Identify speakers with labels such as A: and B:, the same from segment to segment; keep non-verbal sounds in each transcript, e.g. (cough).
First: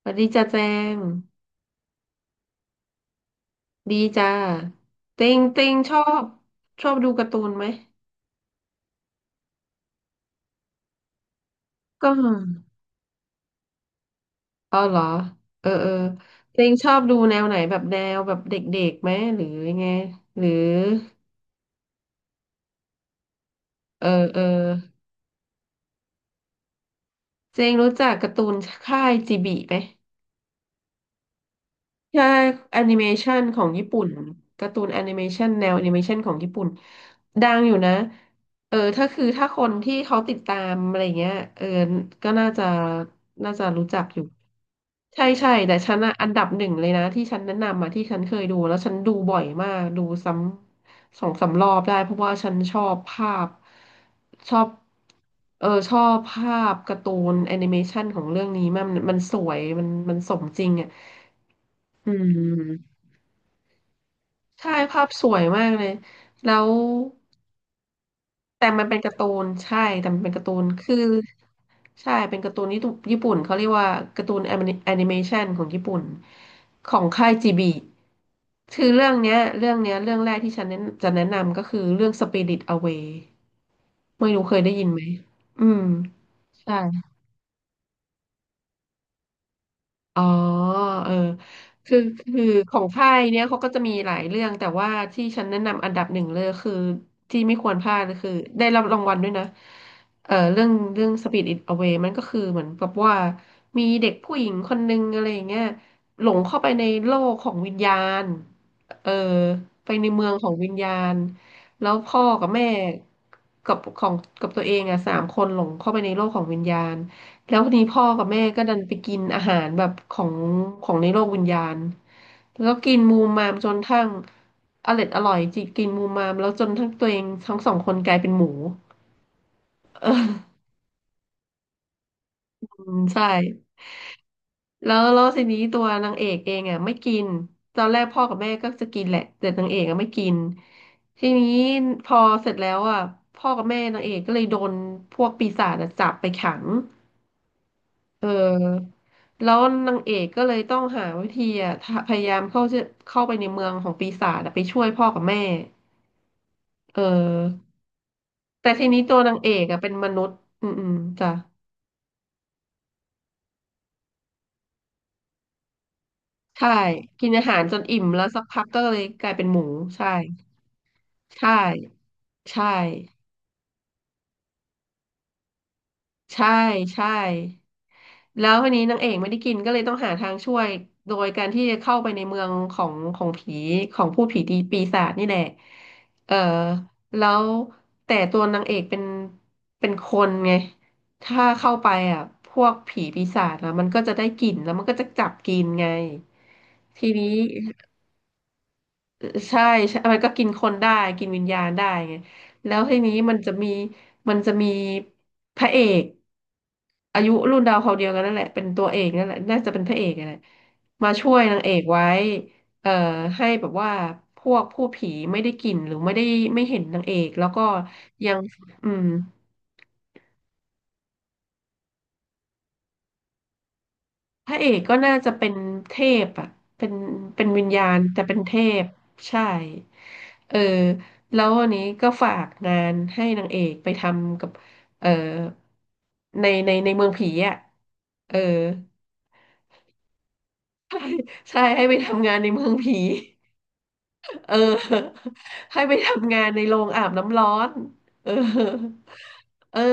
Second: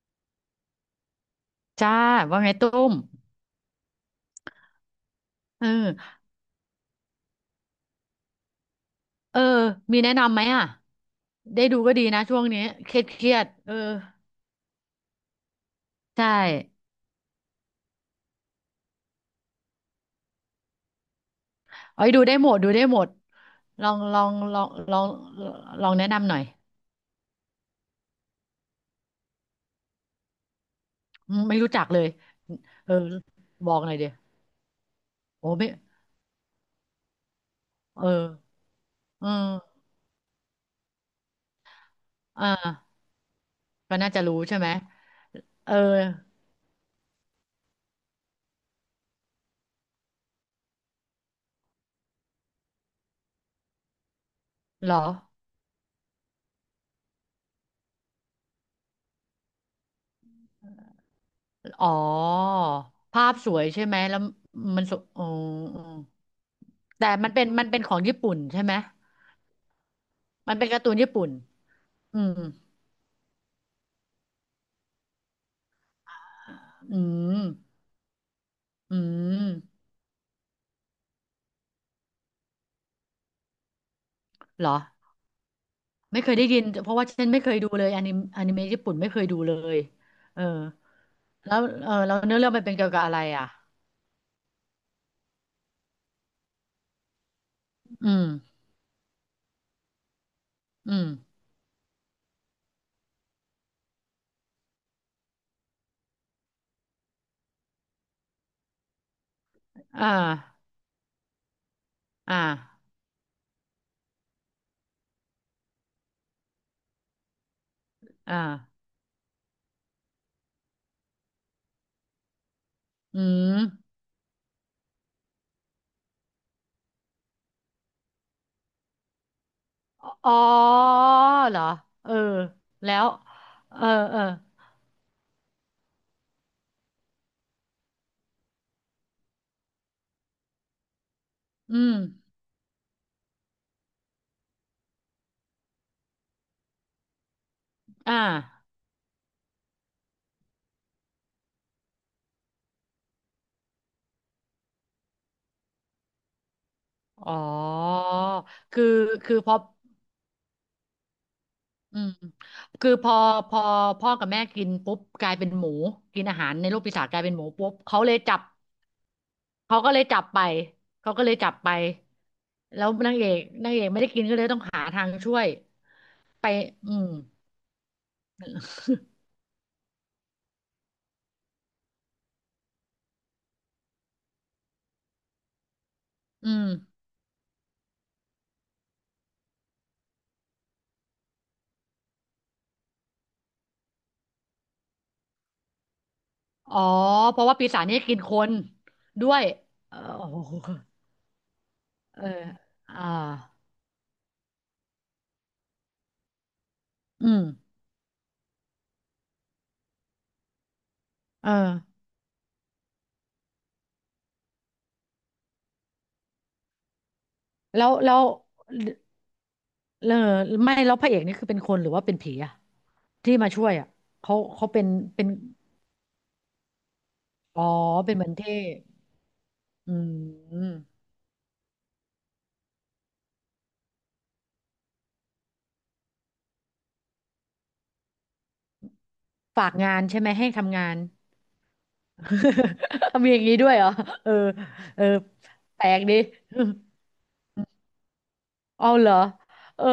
A: สวัสดีจ้าแจง
B: จ้าว่าไงตุ้ม
A: ดีจ้าเต็งเต็
B: เอ
A: งชอ
B: อ
A: บชอบดูการ์ตูนไหม
B: เออมีแนะนำไหมอ่ะได้ดูก็ดี
A: ก็
B: นะช่วงนี้เครียดเออ
A: อ๋อเหรอเออเออ
B: ใช่
A: เต็งชอบดูแนวไหนแบบแนวแบบเด็กๆไหมหรือยังไงหรือ
B: เอาไปดูได้หมดดูได้หมดลอง
A: เออ
B: ลอง
A: เออ
B: ลองลองลองแนะนำหน่อย
A: เจงรู้จักการ์ตูนค่ายจิบิไหม
B: อืมไม่รู้จักเลย
A: ใช่แอ
B: เอ
A: นิ
B: อ
A: เมชันขอ
B: บ
A: ง
B: อก
A: ญี่
B: หน่อย
A: ปุ่
B: เดี
A: น
B: ยว
A: การ์ตูนแอนิเมชั
B: โอ้
A: นแน
B: ไม่
A: วแอนิเมชันของญี่ปุ่นดังอยู่นะ
B: เออ
A: เออถ้าคือ
B: เออ
A: ถ้าคนที่เขาติดตามอะไรเงี้ยเออก็
B: อ่า
A: น่าจะรู้
B: ก็
A: จัก
B: น่า
A: อ
B: จะ
A: ยู่
B: รู้ใช่ไหม
A: ใช่ใช่
B: เออ
A: แต่ฉันอะอันดับหนึ่งเลยนะที่ฉันแนะนำมาที่ฉันเคยดูแล้วฉันดูบ่อยมากดูซ้ำสองสามรอบได้เพราะว่าฉันชอบภาพชอบ
B: เหรอ
A: เออชอบภาพการ์ตูนแอนิเมชันของเรื่องนี้มากมันสวยมันสมจริงอะ
B: อ๋อ
A: อืม
B: ภาพสวยใช่ไหมแล้ว
A: ใช่
B: มันสว
A: ภา
B: ย
A: พ
B: อ๋
A: ส
B: อ
A: วยมาก
B: อ๋
A: เล
B: อ
A: ยแล้ว
B: แต่มันเป็นของญี่ปุ่นใช่
A: แต่
B: ไหม
A: มันเป็นการ์ตูนใช่แต่มันเป็นการ์ตู
B: มัน
A: น
B: เป็นการ์ตู
A: คือ
B: นญี่ปุ่น
A: ใช่
B: อื
A: เป็
B: ม
A: นการ์ตูนญี่ปุ่นญี่ปุ่นเขาเรียกว่าการ์ตูนแอนิเมชันของญี่ปุ่นข
B: อื
A: องค่าย
B: ม
A: จีบีคือ
B: อืม
A: เรื่องแรกที่ฉันแนะจะแนะนำก็คือเรื่อง Spirit Away ไม่รู้เคย
B: เหร
A: ได้
B: อ
A: ยินไหมอืม
B: ไม่เคยได้ยินเพราะ
A: ใช่
B: ว่าฉันไม่เคยดูเลยอนิเมะญี่ปุ่นไม่เคยดูเลย
A: อ๋อ
B: เออ
A: เออ
B: แล้วเอ
A: คื
B: อ
A: อ
B: แล้วเนื้อ
A: คือ
B: เรื่องมัน
A: ข
B: เป็น
A: อง
B: เกี่ยวกับ
A: ค่า
B: อะ
A: ย
B: ไร
A: เนี้ย
B: อ่ะ
A: เขาก็จะมีหลายเรื่อง แต่ว่าที่ฉันแนะนำอันดับหนึ่งเลยคือ ที่ไม่ควรพลาด
B: อื
A: ก็
B: ม
A: คือได้รับรางวัลด้วยนะเออเรื่อง
B: อื
A: เรื่
B: ม
A: อง Spirit It Away มันก็คือเหมือนกับว่า มีเด็กผู้หญิงคนนึงอะไรอย่างเงี้ยหลงเข้าไปในโลกของวิญญาณเออไปใน
B: อ่า
A: เมืองของวิญญาณ แล้วพ่อ
B: อ่า
A: กับแม่กับของกับตัวเองอ่ะสามคนหลงเข้าไปในโลกของวิญญาณ แล้วทีนี้พ่อกับ
B: อ่
A: แม่ก็ดัน
B: า
A: ไปกินอาหารแบบของในโลกวิญญาณแล้วกิน
B: อื
A: มูมมาม
B: ม
A: จนทั้งอร่อยอร่อยจิกินมูมมามแล้วจนทั้งตัวเองทั้งสองคนกลายเป็นหมู (laughs)
B: อ๋อ
A: เออ
B: เหรอเออแล้ว
A: ใช่
B: เออเออ
A: แล้วแล้วทีนี้ตัวนางเอกเองอ่ะไม่กินตอนแรกพ่อกับแม่ก็จะกินแหละแต่นางเอกอ่ะไม่กินทีนี้
B: อืม
A: พอเสร็จแล้วอ่ะพ่อกับแม่นางเอกก็เลยโดนพวกปีศาจอะจับไปขัง
B: อ่า
A: เออแล้วนางเอกก็เลยต้องหาวิธีอ่ะทะพยายามเข้าชื่อเข้าไปในเมืองของปีศาจอะไปช่วยพ่อกับแม่เ
B: อ๋อ
A: ออแต่
B: คื
A: ที
B: อ
A: นี้ตัวนา
B: คือ
A: งเอ
B: พอ
A: กอ่ะเป็นมนุษย์อืมจ้ะ
B: อืมคือพอพ่อกับแม่กินปุ๊บกลายเป็นหมูกินอาหารใน
A: ใช่
B: โลกปีศาจกลาย
A: กิน
B: เป็นห
A: อา
B: มู
A: หาร
B: ปุ๊บ
A: จน
B: เขา
A: อิ่ม
B: เลย
A: แล้ว
B: จั
A: สั
B: บ
A: กพักก็เลยกลายเป็นหมู
B: เขาก็เลย
A: ใช่
B: จับไปเขาก็เลยจั
A: ใช่
B: บไป
A: ใช่
B: แล้วนางเอกไม่ได้กินก็เลยต้องหาทางช่วยไป
A: ใช่
B: อืม
A: ใช่ แล้วทีนี้นางเอกไม่ได้กินก็เลยต้องหาทางช่วยโดยการที่จะเข้าไปในเมืองของผีของผู้ผีดีปีศาจนี่แหละเออ
B: อืม
A: แล้วแต่ตัวนางเอกเป็นคนไงถ้าเข้าไปอ่ะพวกผีปีศาจนะมันก็จะได้กลิ่นแล้วมันก็จะจับกินไง
B: อ๋อ
A: ทีนี้
B: เพราะว่าปีศาจนี่กินคนด้วย
A: ใช่
B: เออ
A: ใช่มัน
B: โอ้
A: ก็กิน
B: โห
A: คนได้ กินวิญญาณได้ไง
B: เออ
A: แล้ว
B: อ่า
A: ทีนี้มันจะมีพระเอกอา
B: อื
A: ยุ
B: ม
A: รุ่นดาวเขาวเดียวกันนั่นแหละ เป็นตัวเอกนั่นแหละน่าจะเป็นพระเอกนั่นแหละมาช่วย
B: เออ
A: นางเอกไว้เอ่อให้แบบว่าพวกผู้ผีไม่ได้กลิ่นหรือไม่ได้ไม่เห็นนางเอกแล้วก็
B: แล้วแล้ว
A: ยังอืม
B: เออไม่แล้วพระเอกนี่คือเป็นคนหรือว่าเป็นผีอะที่มาช่วยอะเขา
A: พระเอ
B: เขา
A: ก
B: เป็น
A: ก็น่า
B: เป็น
A: จะเป็นเทพอ่ะเป็น
B: อ๋
A: วิ
B: อ
A: ญญาณ
B: เป็น
A: แต่
B: เหมือน
A: เป็น
B: เท่
A: เทพใช่
B: อื
A: เออ
B: ม
A: แล้ววันนี้ก็ฝากงานให้นางเอกไปทำกับ เออ ในเมืองผีอ่ะ เออ
B: ฝากงานใช่ไหมให้ทำงาน
A: ใช่ใช่ให้ไปทำงานในเมืองผี
B: (laughs) มีอย่างนี้ด้วยเหรอเออ
A: เออ
B: เออ
A: (laughs) ให้
B: แปล
A: ไป
B: กดิ
A: ทำงานในโรงอาบน้ำร้อนเออ
B: (laughs) เอาเหรอ
A: เออ
B: เออ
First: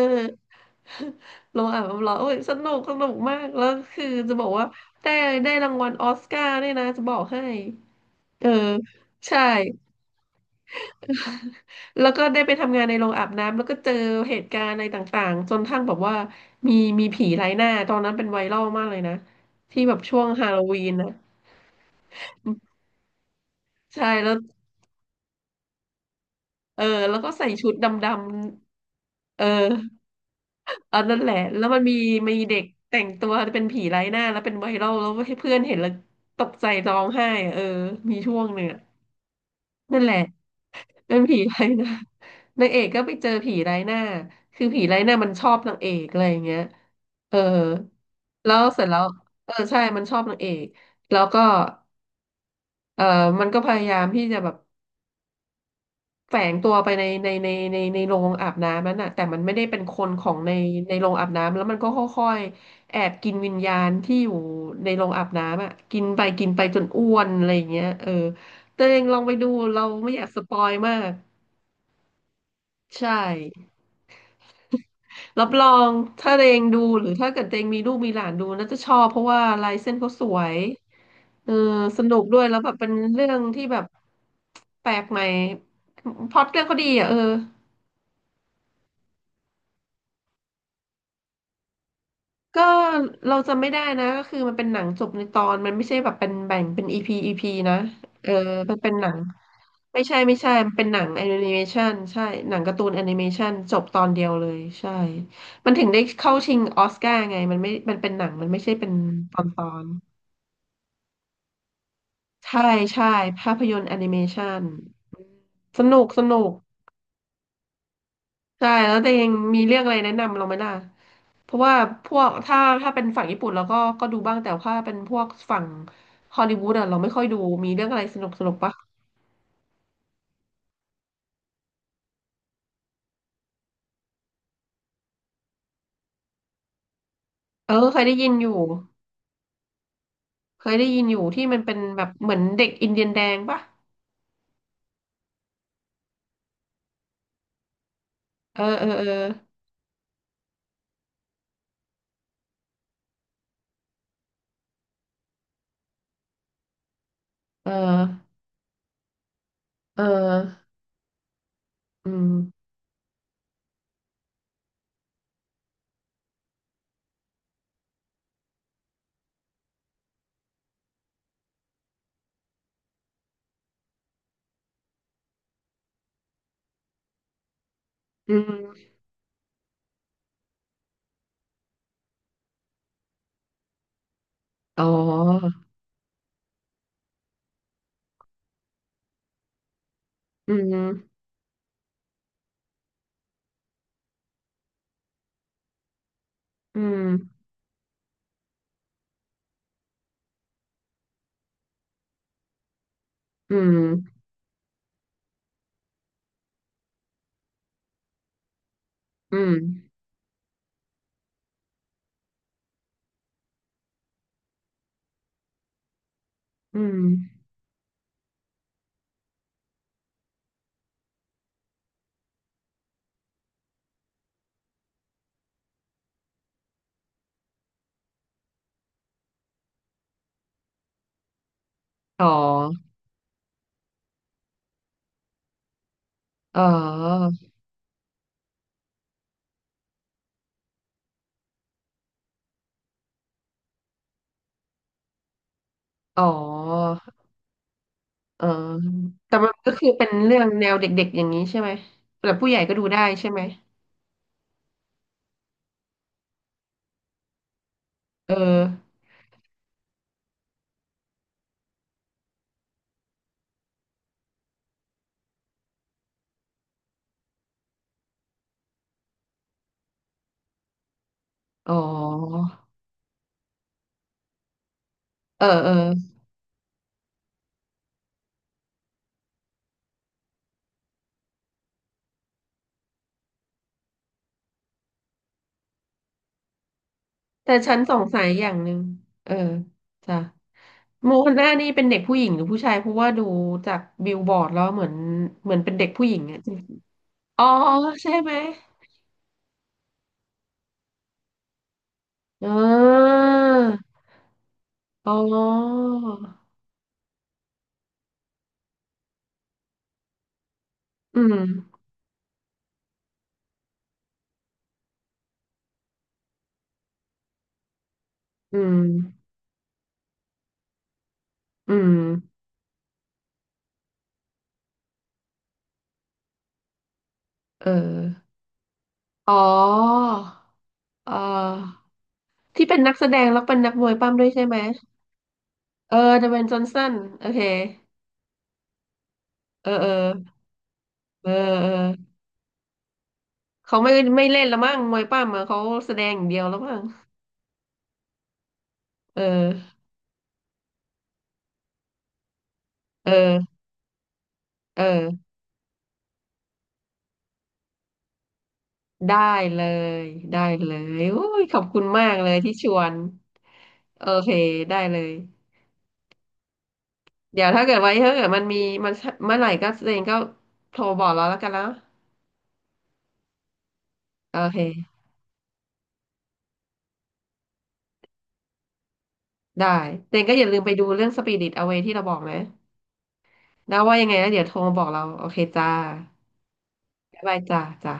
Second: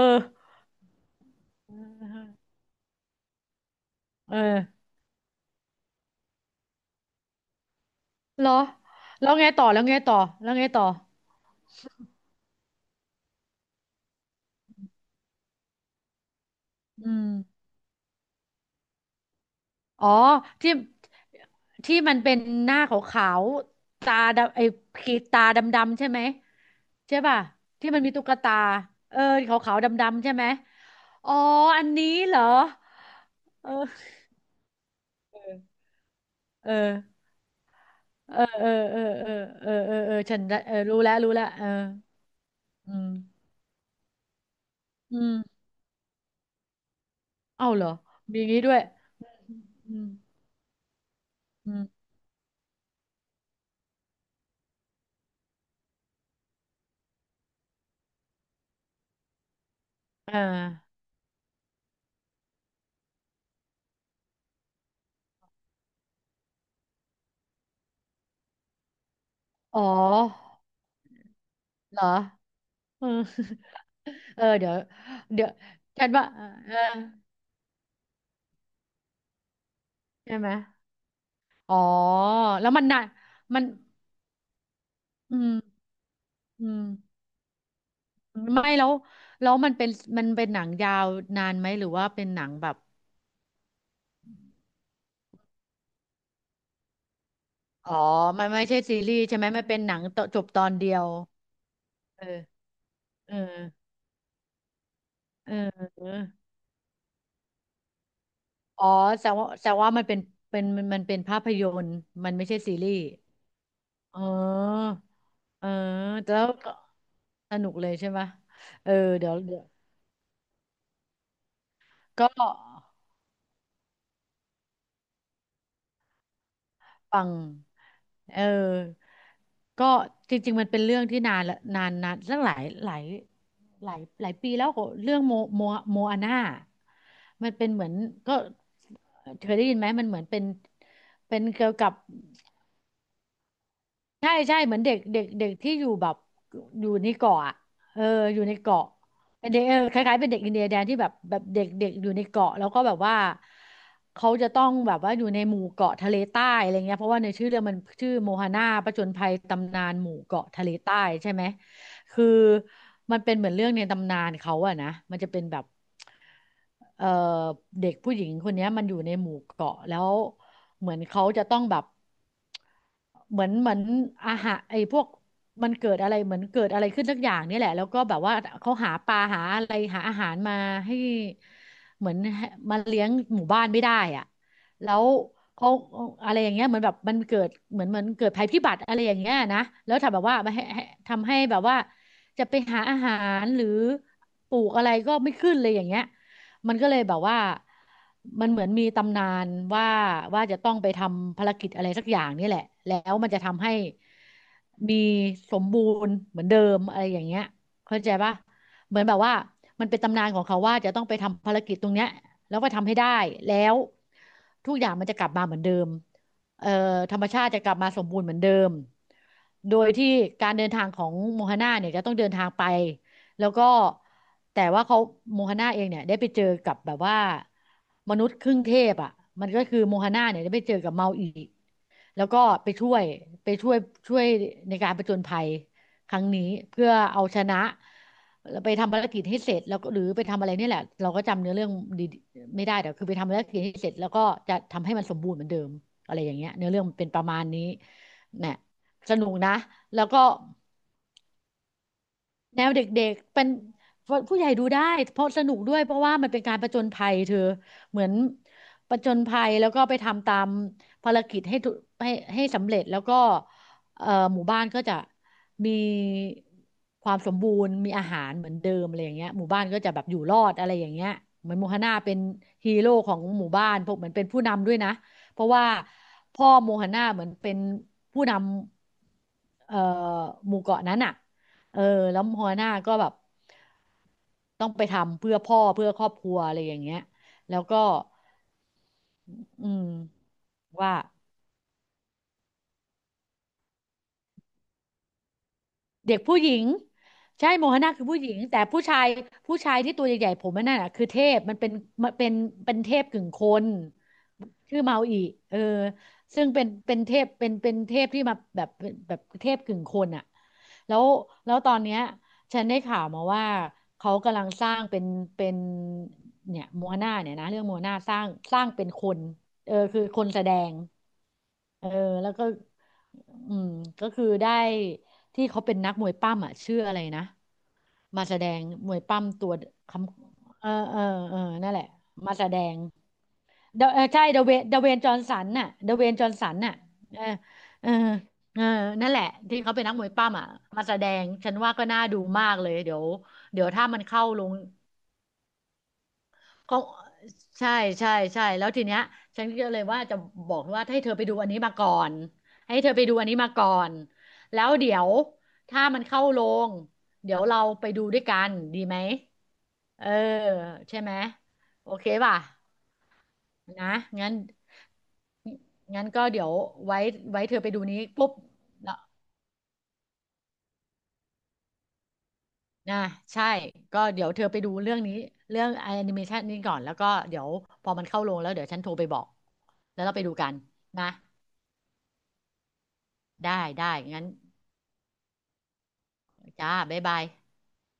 A: (laughs) โรงอาบน้ำร้อนโอ้ยสนุกสนุกมากแล้วคือจะ
B: เอ
A: บอกว่า
B: อ
A: ได้ได้รางวัลออสการ์ด้วยนะจะบอกให้
B: เห
A: เอ
B: ร
A: อ
B: อแล้ว
A: ใช่
B: ไงต่อแล้วไงต่อแล้วไงต่อ
A: (laughs) แล้วก็ได้ไปทำงานในโรงอาบน้ำแล้วก็เจอเหตุการณ์อะไรต่างๆจนทั้งแบบว่ามีมี
B: อื
A: ผี
B: ม
A: ไร้หน้าตอนนั้นเป็นไวรัลมากเลยนะที่แบบ
B: อ๋อ
A: ช่วงฮาโล
B: ที่
A: วีนนะ
B: ที่มันเป็นหน้าขาวๆ
A: ใช่
B: ตา
A: แล้ว
B: ดำไอ้ขีดตาดำๆใช่ไหม
A: เออแล้
B: ใช่
A: วก็
B: ป่ะ
A: ใส่ชุดด
B: ที่มันมีตุ๊กตาเอ
A: ำ
B: อ
A: ๆเออ
B: ขาวๆดำๆใช่ไหม
A: อันนั้นแห
B: อ๋อ
A: ละ แล้วมัน
B: อัน
A: มี
B: นี้
A: มี
B: เหรอ
A: เด็กแต่งตัวเป็น
B: เอ
A: ผี
B: อ
A: ไร้หน้าแล้วเป็นไวรัลแล้วให้เพื่อนเห็นแล้วตกใจ
B: เออ
A: ร้องไห้อะเออมี
B: เอ
A: ช่ว
B: อ
A: งหนึ่ง
B: เออ
A: อะ
B: เออเออเออเออ
A: นั่นแห
B: เออ
A: ละ
B: ฉันได้เออรู้แล้
A: เป็
B: ว
A: น
B: รู้
A: ผี
B: แล้วเอ
A: ไร้
B: อ
A: หน้า (laughs) นางเอก
B: อื
A: ก็ไป
B: ม
A: เจอผีไร้หน้าคือผีไร้หน้า
B: อื
A: มันชอบ
B: ม
A: นางเอกอะไรอย่างเงี้ยเออ
B: เอ้าเหรอมีอย่าง
A: แล้
B: นี้
A: ว
B: ด้ว
A: เส
B: ย
A: ร็จแล้วเออใช่
B: อื
A: มัน
B: ม
A: ชอบนางเอกแล้วก็
B: อืม
A: เออมันก็พยายามที่จะแบบ แฝงตัวไปในโรงอาบน้ำนั้นน่ะแต่มันไม่ได้เป็นคนของ
B: อ่า
A: ในโรงอาบน้ำแล้วมันก็ค่อยๆแอบกินวิญญาณที่อยู่ในโรงอาบน้ำอ่ะกินไปจนอ้วนอะไรอย่างเงี้ยเออตัวเองลองไปดู
B: อ๋อ
A: เราไม่อยากสปอยมาก
B: เหรอ เออ
A: ใช่
B: (laughs) เออเดี๋ยว
A: รั
B: เดี๋ย
A: บ
B: ว
A: รอง
B: ฉันว่า
A: ถ้าเอง
B: เออ
A: ดูหรือถ้าเกิดเองมีลูกมีหลานดูน่าจะชอบเพราะว่าลายเส้นเขาส
B: ใช่
A: ว
B: ไหม
A: ยเออ
B: อ๋อ
A: สนุกด้วยแล้ว
B: แล้
A: แบ
B: ว
A: บ
B: มัน
A: เป็น
B: น่ะ
A: เรื่อง
B: มั
A: ที่
B: น
A: แบบแปลกใหม่
B: อืม
A: พล็อตเรื่อง
B: อื
A: เขา
B: ม
A: ดีอ่ะเออ
B: ไม่แล้วแล้วมันเป็นหนังยาวนานไหมหรือว่าเป็นหนัง
A: ก็
B: แบบ
A: เราจำไม่ได้นะก็คือมันเป็นหนังจบในตอนมันไม่ใช่แบบเป็นแบ่งเป็นอีพีนะ
B: อ๋อ
A: เออ
B: มันไม่
A: มั
B: ใช่
A: นเป็น
B: ซี
A: หนั
B: รี
A: ง
B: ส์ใช่ไหมมันเป็นหนั
A: ไม่
B: ง
A: ใช่
B: ต
A: ไม่
B: จบ
A: ใช่
B: ตอ
A: มั
B: น
A: นเป็น
B: เดี
A: ห
B: ย
A: นั
B: ว
A: งแอนิเมชันใช่
B: เออ
A: หนังการ์ตูนแอนิเม
B: เออ
A: ชันจบตอนเดียวเลยใช่มันถึง
B: เออ
A: ได้เข้าชิงออสการ์ไงมันไม่มันเป็นหนังมันไม่ใช่
B: อ๋อ
A: เป็น
B: แสด
A: ต
B: ง
A: อ
B: ว่า
A: นต
B: แส
A: อ
B: ดง
A: น
B: ว่ามันเป็นเป็นมันเป็นภาพยนตร์มันไม่ใช่
A: ใช่
B: ซีรีส์
A: ใช่ภาพยนตร์แอนิเม
B: อ๋อ
A: ชัน
B: เออ
A: สนุกส
B: แล้
A: นุ
B: ว
A: ก
B: ก็สนุกเลยใช่ไหม
A: ใช่
B: เออ
A: แล้วแต่ยั
B: เดี๋
A: ง
B: ยว
A: มีเรื่องอะไรแนะนำเราไหมล่ะเพราะว่าพว
B: ก
A: ก
B: ็
A: ถ้าถ้าเป็นฝั่งญี่ปุ่นเราก็ดูบ้างแต่ถ้าเป็นพวกฝั่งฮอลลีวูดอะเราไม่
B: ฟั
A: ค่อย
B: ง
A: ดูมีเรื่องอะไรสนุก
B: เอ
A: ส
B: อ
A: นุกปะ
B: ก็จริงๆ มันเป็นเรื่องที่นานละนานตั้งหลายหลายหลายหลายปีแล้วก็เรื่องโมอาน่ามันเป็น
A: เอ
B: เห
A: อ
B: มือน
A: เคยได้ยิน
B: ก็
A: อยู่
B: เคยได้ยินไหมมันเหมือนเป็น
A: เคยได้ยินอยู่
B: เป็น
A: ที่มัน
B: เกี่ย
A: เป็
B: ว
A: น
B: กับ
A: แบบเหมือนเด็กอินเดียนแดงปะ
B: ใช่ใช่เหมือนเด็กเด็กเด็กที่อยู่แบบอยู่ในเกาะอะเอออยู่ใน
A: เออเอ
B: เกาะ
A: อเออ
B: เป็นเด็กเออคล้ายๆเป็นเด็กอินเดียแดนที่แบบเด็กเด็กอยู่ในเกาะแล้วก็แบบว่าเขาจะต้องแบบว่าอยู่ในหมู่เกาะทะเลใต้อะไรเงี้ยเพราะว่าในชื่อเรื่อง
A: เออ
B: มันชื่อโมฮาน่าผจญภัยตำนาน
A: เออ
B: หมู่เกาะทะเลใต้ใช่ไหม
A: อื
B: คือ
A: ม
B: มันเป็นเหมือนเรื่องในตำนานเขาอะนะมันจะเป็นแบบเออเด็กผู้หญิงคนเนี้ยมันอยู่ในหมู่เกาะแล้วเหมือนเขาจะต้องแบบ เหมือนอาหารไอ้พวกมันเกิดอะไรเหมือนเกิดอะไรขึ้นสักอย่างเนี่ยแหละแล้วก็แบบ
A: อื
B: ว่าเขาหา
A: ม
B: ปลาหาอะไรหาอาหารมาให้เหมือนให้มาเลี้ยงหมู่บ้านไม่ได้อ่ะ
A: อ๋
B: แล้ว
A: อ
B: เขาอะไรอย่างเงี้ยเหมือนแบบมันเกิดเหมือนเกิดภัยพิบัติอะไรอย่างเงี้ยนะแล้วทำแบบว่าไม่
A: อื
B: ให้
A: ม
B: ให้ทำให้แบบว่าจะไปหารหรือปลูกอะไรก็ไม่ขึ้นเลยอย่างเงี้ย มัน
A: อื
B: ก็เลย
A: ม
B: แบบว่ามันเหมือนมีตำนานว่าว่าจะต้องไปทำภารกิจอะไรสักอย่างนี่แหละแล้วมันจะ
A: อื
B: ทำให้
A: ม
B: มีสมบูรณ์เหมือนเดิมอะไรอย่างเงี้ยเข้าใจปะเหมือนแบบว่า
A: อืม
B: มันเป็นตำนานของเขาว่าจะต้องไปทำภารกิจตรงเนี้ยแล้วก็ทำให้ได้แล้วทุกอย่างมันจะกลับมาเหมือนเดิมเอ่อ
A: อืม
B: ธรรมชาติจะกลับมาสมบูรณ์เหมือนเดิมโดยที่การเดินทางของโมฮาน่าเนี่ยจะต้องเดินทางไป แล้วก็แต่ว่าเขาโมฮาน่าเองเนี่ยได้ไปเจอกับแบบว่ามนุษย์ครึ่งเทพอ่ะมันก็คือโมฮาน่าเนี่ยได้ไปเจอกับเมาอีกแล้
A: อ๋อ
B: วก็ไปช่วยไปช่วยช่วยในการผจญภัยครั้งนี้
A: อ๋
B: เพื่อเอา
A: อ
B: ชนะแล้วไปทำภารกิจให้เสร็จแล้วก็หรือไปทำอะไรเนี่ยแหละเราก็จำเนื้อเรื่องดีไม่ได้แต่คือไปทำภารกิจให้เสร็จแล้วก็จะทำให้มันสมบูรณ์เหมือนเดิมอะไร
A: อ๋อ
B: อย่างเงี้ยเนื้อเรื่องมันเป็นประมาณนี้
A: เออ
B: เนี่ยสนุก
A: แต่มั
B: นะ
A: นก็คือ
B: แล้
A: เป็
B: ว
A: น
B: ก็
A: เรื่องแนวเด็กๆอย่างนี้ใช่ไหมแต่ผู้ใหญ่
B: แนว
A: ก็
B: เด
A: ดูได้
B: ็ก
A: ใช่
B: ๆ
A: ไหม
B: เป็นผู้ใหญ่ดูได้เพราะสนุกด้วยเพราะว่ามันเป็นการผจญภัยเธอเหมือน
A: เออ
B: ผจญภัยแล้วก็ไปทำตามภารกิจให้ทุให้ให้สำเร็จแล้วก็เอ่อหมู่บ้านก็จะมีความสมบูรณ์มีอาหารเหมือนเดิมอะไรอย่างเงี้ยหมู่บ้านก็จะแบบอยู่รอดอะไรอย่างเงี้ยเหมือนโม
A: อ๋
B: ฮาน่าเป็น
A: อ
B: ฮีโร่ของหมู่บ้านพวกเหมือนเป็นผู้นำด้วยนะเพ
A: เออ
B: ราะว่า
A: เออ
B: พ่อโมฮาน่าเหมือนเป็นผู้นำหมู่เกาะนั้นอ่ะ เออแล้วหัวหน้าก็แบบต้องไปทำเพื่อพ่อเพื่อครอบครัวอะไรอย่างเงี้ย
A: แต่
B: แล้ว
A: ฉั
B: ก็
A: นสงสัยอย่างหนึ่งเออ
B: อืม
A: จ้ะ
B: ว่า
A: โมฮันน่านี่เป็นเด็กผู้หญิงหรือผู้ชายเพราะว่าดูจากบิลบอร์ดแล้วเหมือนเป็นเด็กผู้ห
B: เด็
A: ญิ
B: ก
A: ง
B: ผู้
A: อะ
B: ห
A: จ
B: ญิ
A: ริง
B: ง
A: อ๋อ
B: ใช่โมฮนาคือ
A: ใช่
B: ผู้ห
A: ไห
B: ญิ
A: ม
B: งแต่ผู้ชายที่ตัวใหญ่ๆผมนั่นน่ะคือเทพมันเป็นมันเป็น
A: อ๋
B: เป็นเทพ
A: อ
B: กึ่งคนชื่อเมา
A: อ๋อ
B: อีเออซึ่งเป็นเทพเป็นเทพที่มาแบบแบบเทพกึ่งคนอ่ะแล้ว
A: อืม
B: ตอนเนี้ยฉันได้ข่าวมาว่าเขากำลังสร้างเป็นเป็นเนี่ยโมฮนาเนี่ยนะเรื่องโมฮนาสร้าง
A: อืม
B: เป็นคนเออคือคนแสดง
A: อื
B: เออ
A: ม
B: แล้วก็อืมก็คือได้ ที่เขาเป็นนักมวยปั้มอ่ะชื่ออะไรนะ
A: เอ
B: มา
A: อ
B: แสดงมวยปั้ม
A: อ๋อ
B: ตัวคำเออเออ
A: เออ
B: เออนั่นแหละมาแสด
A: ที่
B: ง
A: เป็นนักแสดงแล้วเป็นนัก
B: เด
A: มวย
B: เออ
A: ปั้ม
B: ใช่
A: ด้วย
B: เด
A: ใช่
B: เว
A: ไหม
B: นจอห์นสันน่ะเด
A: เออ
B: เวนจ
A: เด
B: อห์น
A: เวน
B: สั
A: จ
B: น
A: อห์น
B: น่ะ
A: สัน
B: เออ
A: โอเค
B: เออเออนั่นแหละที่
A: เออ
B: เขาเป็น
A: เออ
B: นักมวยปั้มอ่ะมาแสดง
A: เออ
B: ฉัน
A: เอ
B: ว่าก็น่า
A: อ
B: ดูมากเลยเดี๋ยว
A: เขา
B: ถ้า
A: ไม่
B: มัน
A: ไม่
B: เข้า
A: เล่
B: ล
A: น
B: ง
A: ละมั้งมวยปั้มอะเขาแสดงอย่างเดียวแล้วมั้
B: เขา
A: ง
B: ใช่ใช่ใช่แล้วทีเนี้ย
A: เออ
B: ฉันก็เลยว่าจะบอกว่าให้เธอไปดูอันนี้มาก่อนให้เธอไป
A: เอ
B: ดูอัน
A: อ
B: นี้มาก่อนแล้ว
A: เอ
B: เดี๋ย
A: อ
B: วถ้ามันเข้าโรงเดี๋ยวเราไปดูด้วยกันดีไหม
A: ได้เล
B: เอ
A: ย
B: อ
A: ได้เล
B: ใช่
A: ย
B: ไหม
A: โอ้ยขอบคุณ
B: โอ
A: มา
B: เค
A: กเล
B: ป่ะ
A: ยที่ชวน
B: นะ
A: โอเค
B: งั้น
A: ได้เลย
B: ก็เดี๋ยวไว้
A: เดี๋ยว
B: เธอ
A: ถ้า
B: ไป
A: เกิด
B: ดู
A: ไว้
B: นี้
A: ถ้าเกิด
B: ปุ๊บ
A: มันมีมัน
B: แล้ว
A: เมื่อไหร่ก็เจนก็โทรบอกเราแล้วกันนะ
B: นะใช่ก็เดี๋ยว
A: โอ
B: เธอไปดู
A: เค
B: เรื่องนี้เรื่องแอนิเมชันนี้ก่อนแล้วก็เดี๋ยวพอมันเข้าโรงแล้วเดี๋ยวฉันโทรไปบอก
A: ได้
B: แล้วเรา
A: เจ
B: ไป
A: น
B: ดู
A: ก็อย่า
B: กัน
A: ลืมไปดูเรื่
B: นะ
A: อง Spirit Away ที่เราบอกนะ
B: ได้
A: นะ
B: ได้
A: ว่ายังไง
B: งั้น
A: นะเดี๋ยวโทรมาบอกเราโอเคจ้า
B: จ้าบ๊ายบา
A: บ๊าย
B: ย
A: บายจ้าจ้า